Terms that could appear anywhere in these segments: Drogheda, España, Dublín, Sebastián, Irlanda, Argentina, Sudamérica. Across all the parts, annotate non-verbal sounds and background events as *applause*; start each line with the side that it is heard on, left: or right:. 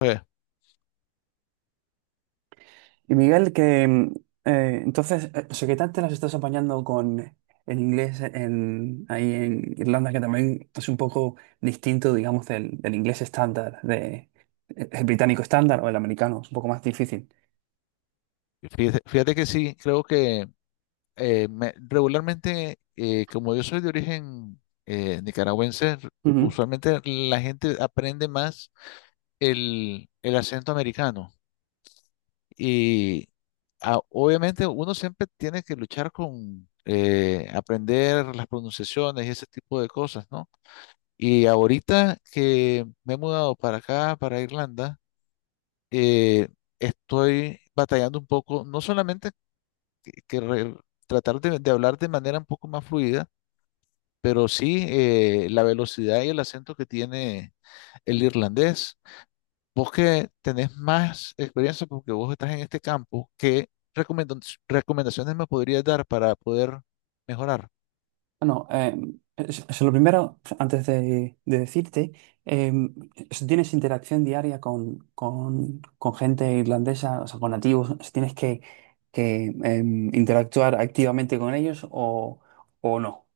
left: Eh,
right: Y Miguel, que entonces, o sea, ¿qué tal te las estás apañando con el inglés en, ahí en Irlanda, que también es un poco distinto, digamos, del inglés estándar, de, el británico estándar o el americano, es un poco más difícil.
left: Fíjate, fíjate que sí, creo que regularmente, como yo soy de origen nicaragüense,
right: Ujú.
left: usualmente la gente aprende más el acento americano. Y obviamente uno siempre tiene que luchar con aprender las pronunciaciones y ese tipo de cosas, ¿no? Y ahorita que me he mudado para acá, para Irlanda, eh, estoy batallando un poco, no solamente que re- tratar de hablar de manera un poco más fluida, pero sí la velocidad y el acento que tiene el irlandés. Vos que tenés más experiencia porque vos estás en este campo, ¿ recomendaciones me podrías dar para poder mejorar?
right: Bueno, es lo primero, antes de decirte, eh, si tienes interacción diaria con gente irlandesa, o sea, con nativos, si tienes que interactuar activamente con ellos o no.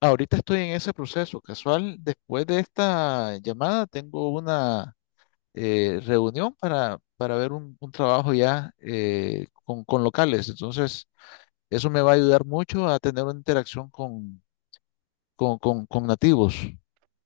left: Ahorita estoy en ese proceso casual. Después de esta llamada tengo una reunión para ver un trabajo ya con locales. Entonces... Eso me va a ayudar mucho a tener una interacción con nativos.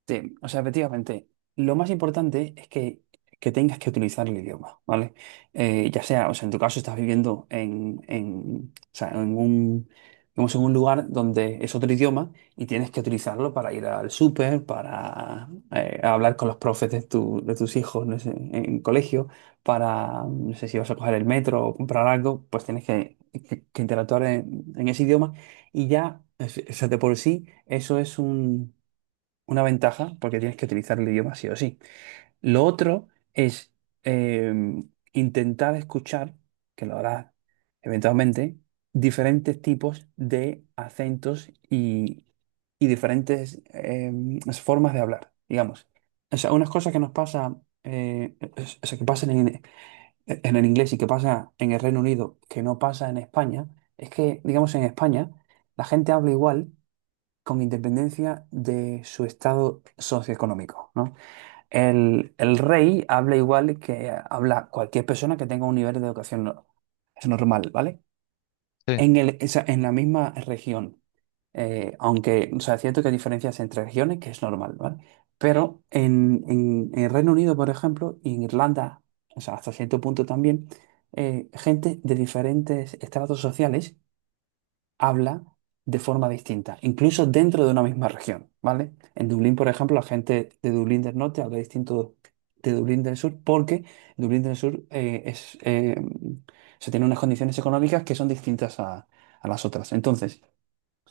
right: Sí, o sea, efectivamente, lo más importante es que tengas que utilizar el idioma, ¿vale? Ya sea, o sea, en tu caso estás viviendo o sea, en un, digamos, en un lugar donde es otro idioma y tienes que utilizarlo para ir al súper, para hablar con los profes de, de tus hijos, no sé, en, colegio, para, no sé, si vas a coger el metro o comprar algo, pues tienes que interactuar en ese idioma y ya, o sea, de por sí, eso es un una ventaja porque tienes que utilizar el idioma sí o sí. Lo otro es eh, intentar escuchar, que lo harás eventualmente, diferentes tipos de acentos y diferentes formas de hablar, digamos. O sea, unas cosas que nos pasa, eh, o sea, que pasan en el inglés y que pasa en el Reino Unido, que no pasa en España, es que, digamos, en España la gente habla igual con independencia de su estado socioeconómico, ¿no? El rey habla igual que habla cualquier persona que tenga un nivel de educación es normal, ¿vale?
left: Sí,
right: En la misma región, aunque, o sea, es cierto que hay diferencias entre regiones, que es normal, ¿vale? Pero en Reino Unido, por ejemplo, y en Irlanda, o sea, hasta cierto punto también, gente de diferentes estratos sociales habla de forma distinta, incluso dentro de una misma región, ¿vale? En Dublín, por ejemplo, la gente de Dublín del norte habla distinto de Dublín del sur porque Dublín del sur se tiene unas condiciones económicas que son distintas a las otras. Entonces,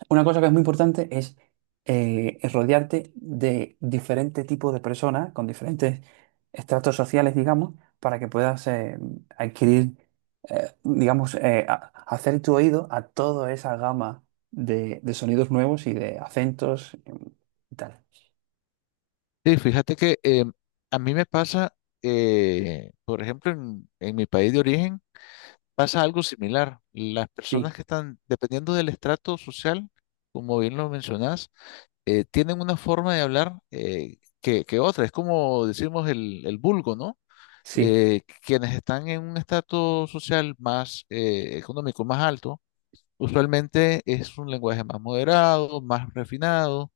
right: una cosa que es muy importante es rodearte de diferentes tipos de personas con diferentes estratos sociales, digamos, para que puedas adquirir, digamos, hacer tu oído a toda esa gama de sonidos nuevos y de acentos y tal.
left: sí, fíjate que a mí me pasa, por ejemplo, en mi país de origen, pasa algo similar. Las personas
right: Sí,
left: que están, dependiendo del estrato social, como bien lo mencionás, tienen una forma de hablar que otra. Es como decimos el vulgo, ¿no?
right: sí.
left: Quienes están en un estrato social más económico, más alto, usualmente es un lenguaje más moderado, más refinado,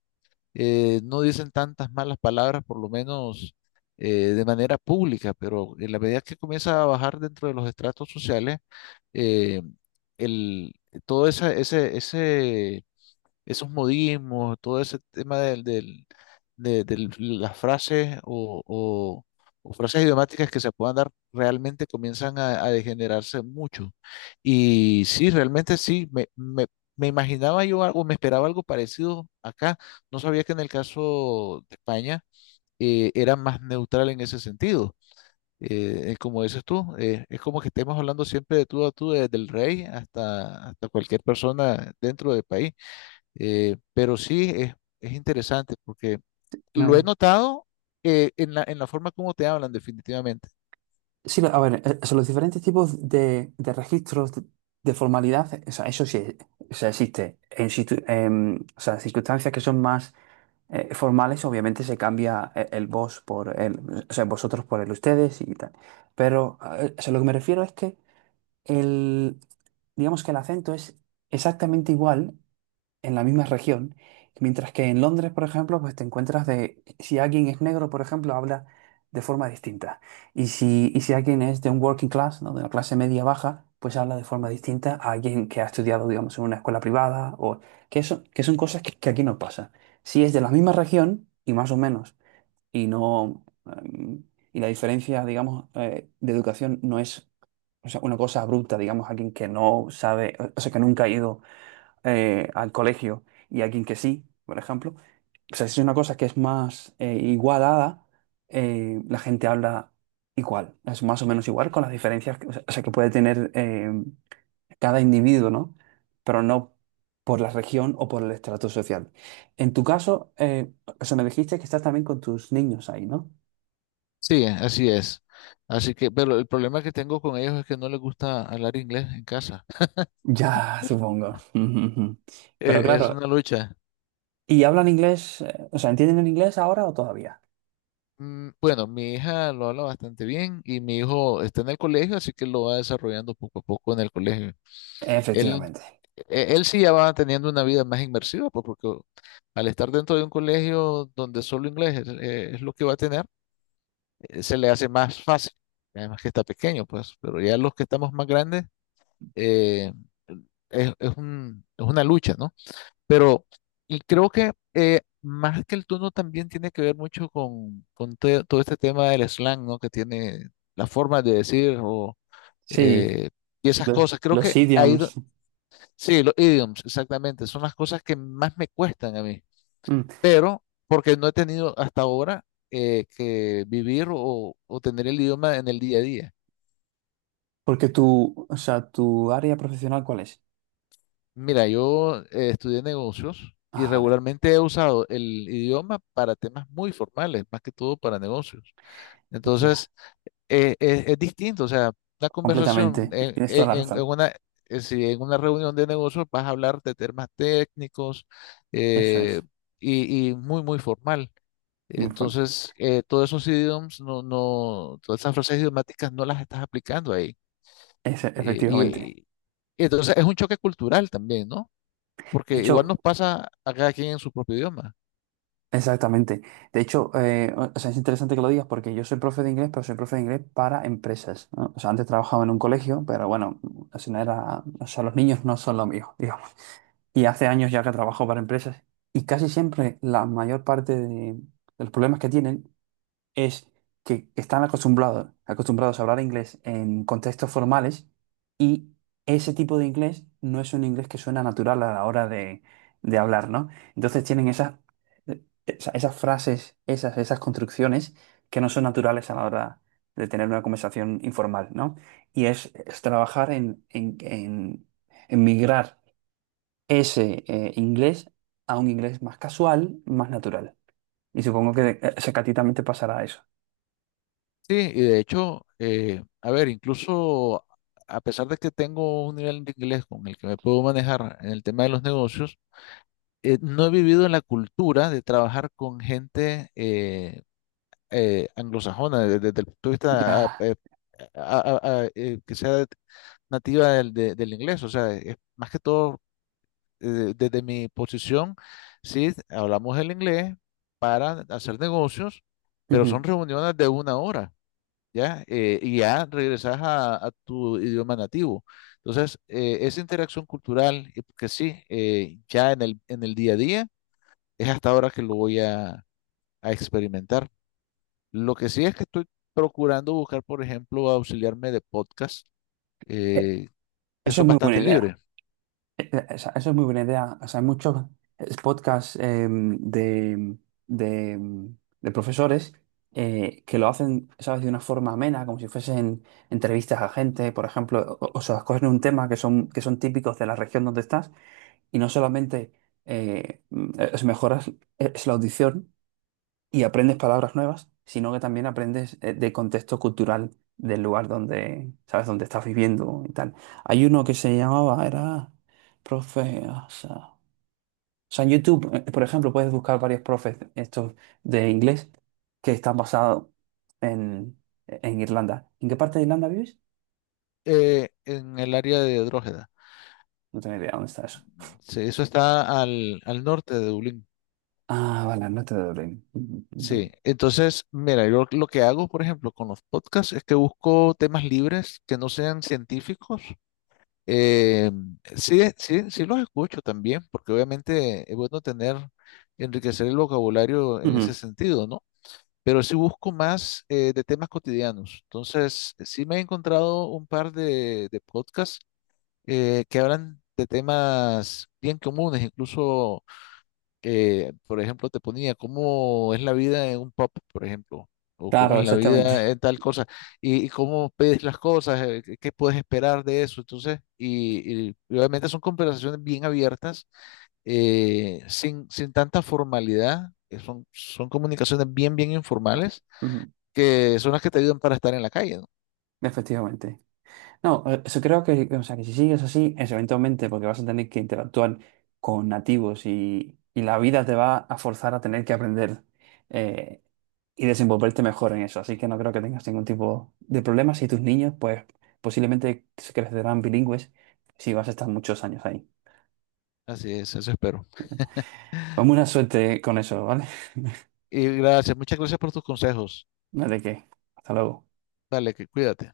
left: no dicen tantas malas palabras, por lo menos de manera pública, pero en la medida que comienza a bajar dentro de los estratos sociales, eh, el, todo esa- ese, esos modismos, todo ese tema de las frases o o frases idiomáticas que se puedan dar, realmente comienzan a degenerarse mucho. Y sí, realmente sí, me imaginaba yo algo, me esperaba algo parecido acá. No sabía que en el caso de España era más neutral en ese sentido. Como dices tú, es como que estemos hablando siempre de tú a tú, desde el rey hasta cualquier persona dentro del país. Pero sí es interesante porque lo
right: Me-
left: he notado en en la forma como te hablan, definitivamente.
right: Sí, a ver, son los diferentes tipos de registros de formalidad, o sea, eso sí, o sea, existe en, o sea, circunstancias que son más formales, obviamente se cambia el, vos por el, o sea, vosotros por el ustedes y tal. Pero o sea, lo que me refiero es que el, digamos que el acento es exactamente igual en la misma región. Mientras que en Londres, por ejemplo, pues te encuentras si alguien es negro, por ejemplo, habla de forma distinta. Y si alguien es de un working class, ¿no? De una clase media baja, pues habla de forma distinta a alguien que ha estudiado, digamos, en una escuela privada, o que eso, que son cosas que aquí no pasa. Si es de la misma región, y más o menos, y no, em, y la diferencia, digamos, de educación no es, o sea, una cosa abrupta, digamos, alguien que no sabe, o sea, que nunca ha ido al colegio y a quien que sí, por ejemplo. O sea, si es una cosa que es más igualada, la gente habla igual, es más o menos igual con las diferencias que, o sea, que puede tener cada individuo, ¿no? Pero no por la región o por el estrato social. En tu caso, o sea, me dijiste que estás también con tus niños ahí, ¿no?
left: Sí, así es. Así que, pero el problema que tengo con ellos es que no les gusta hablar inglés en casa.
right: Ya, supongo. *laughs* Pero claro,
left: Es una lucha.
right: ¿y hablan inglés? O sea, ¿entienden el inglés ahora o todavía?
left: Mm, bueno, mi hija lo habla bastante bien y mi hijo está en el colegio, así que lo va desarrollando poco a poco en el colegio. Él,
right: Efectivamente.
left: él sí ya va teniendo una vida más inmersiva, pues, porque al estar dentro de un colegio donde solo inglés es lo que va a tener, se le hace más fácil, además que está pequeño, pues, pero ya los que estamos más grandes, eh, es es una lucha, ¿no? Pero y creo que más que el tono también tiene que ver mucho con, todo este tema del slang, ¿no? Que tiene la forma de decir o,
right: Sí,
left: eh, y esas cosas. Creo
right: los
left: que ahí,
right: idioms.
left: sí, los idioms, exactamente, son las cosas que más me cuestan a mí
right: Mm,
left: pero porque no he tenido hasta ahora que vivir o tener el idioma en el día a día.
right: Porque o sea, tu área profesional, ¿cuál es?
left: Mira, yo estudié negocios y
right: Ah, vale,
left: regularmente he usado el idioma para temas muy formales, más que todo para negocios.
right: ya,
left: Entonces, es distinto, o sea, una conversación
right: completamente. Tienes toda la
left: en
right: razón.
left: una... si en una reunión de negocios vas a hablar de temas técnicos
right: Eso
left: eh,
right: es,
left: y muy, muy formal.
right: muy bueno.
left: Entonces, todos esos idioms, no, no, todas esas frases idiomáticas no las estás aplicando ahí.
right: Ese,
left: Eh, y,
right: efectivamente.
left: y entonces es un choque cultural también, ¿no? Porque
right: De
left: igual
right: hecho,
left: nos pasa a cada quien en su propio idioma.
right: exactamente. De hecho, o sea, es interesante que lo digas porque yo soy profe de inglés, pero soy profe de inglés para empresas, ¿no? O sea, antes trabajaba en un colegio, pero bueno, así no era, o sea, los niños no son lo mío, digamos. Y hace años ya que trabajo para empresas y casi siempre la mayor parte de los problemas que tienen es que están acostumbrados, acostumbrados a hablar inglés en contextos formales y ese tipo de inglés no es un inglés que suena natural a la hora de hablar, ¿no? Entonces tienen esas frases, esas construcciones que no son naturales a la hora de tener una conversación informal, ¿no? Y es trabajar en migrar ese inglés a un inglés más casual, más natural. Y supongo que, o sea, que a ti también te pasará eso.
left: Sí, y de hecho, a ver, incluso a pesar de que tengo un nivel de inglés con el que me puedo manejar en el tema de los negocios, no he vivido la cultura de trabajar con gente anglosajona desde, desde el punto de vista
right: Ya.
left: que sea nativa del inglés, o sea, es más que todo desde mi posición, sí, hablamos el inglés para hacer negocios, pero son
right: Ujú.
left: reuniones de una hora, ¿ya? Y ya regresas a tu idioma nativo. Entonces, esa interacción cultural, que sí, ya en el día a día, es hasta ahora que lo voy a experimentar. Lo que sí es que estoy procurando buscar, por ejemplo, auxiliarme de podcasts
right: Eh,
left: eh, que
right: Eso
left: son
right: es muy buena
left: bastante
right: idea.
left: libres.
right: Eso es muy buena idea. O sea, hay muchos podcasts de, de profesores que lo hacen, ¿sabes?, de una forma amena, como si fuesen entrevistas a gente, por ejemplo, o sea, escogen un tema que son, típicos de la región donde estás y no solamente es mejoras *laughs* es la audición, y aprendes palabras nuevas, sino que también aprendes de contexto cultural del lugar donde, sabes, donde estás viviendo y tal. Hay uno que se llamaba, era profe, o sea, en YouTube, por ejemplo, puedes buscar varios profes estos de inglés que están basados en, en Irlanda. ¿En qué parte de Irlanda vives?
left: Eh, en el área de Drogheda.
right: No tengo idea dónde está eso.
left: Sí, eso está al norte de Dublín.
right: Ah, vale, no te doy.
left: Sí, entonces, mira, yo lo que hago, por ejemplo, con los podcasts es que busco temas libres que no sean científicos. Eh, sí, sí, sí los escucho también, porque obviamente es bueno tener, enriquecer el vocabulario en ese
right: Ujú.
left: sentido, ¿no? Pero sí busco más de temas cotidianos. Entonces, sí me he encontrado un par de podcasts que hablan de temas bien comunes, incluso, por ejemplo, te ponía cómo es la vida en un pop, por ejemplo, o cómo
right: Claro,
left: es la
right: exactamente.
left: vida en tal cosa, y cómo pides las cosas, qué qué puedes esperar de eso. Entonces, y obviamente son conversaciones bien abiertas, sin tanta formalidad, que son comunicaciones bien, bien
right: Vale.
left: informales,
right: Ujú.
left: que son las que te ayudan para estar en la calle, ¿no?
right: Efectivamente. No, eso creo que, o sea, que si sigues así, es eventualmente porque vas a tener que interactuar con nativos y la vida te va a forzar a tener que aprender eh, y desenvolverte mejor en eso. Así que no creo que tengas ningún tipo de problemas y tus niños, pues posiblemente se crecerán bilingües si vas a estar muchos años ahí.
left: Así es, eso espero.
right: Pues buena suerte con eso, ¿vale? *laughs*
left: Y gracias, muchas gracias por tus consejos.
right: No hay de qué. Hasta luego.
left: Dale, que cuídate.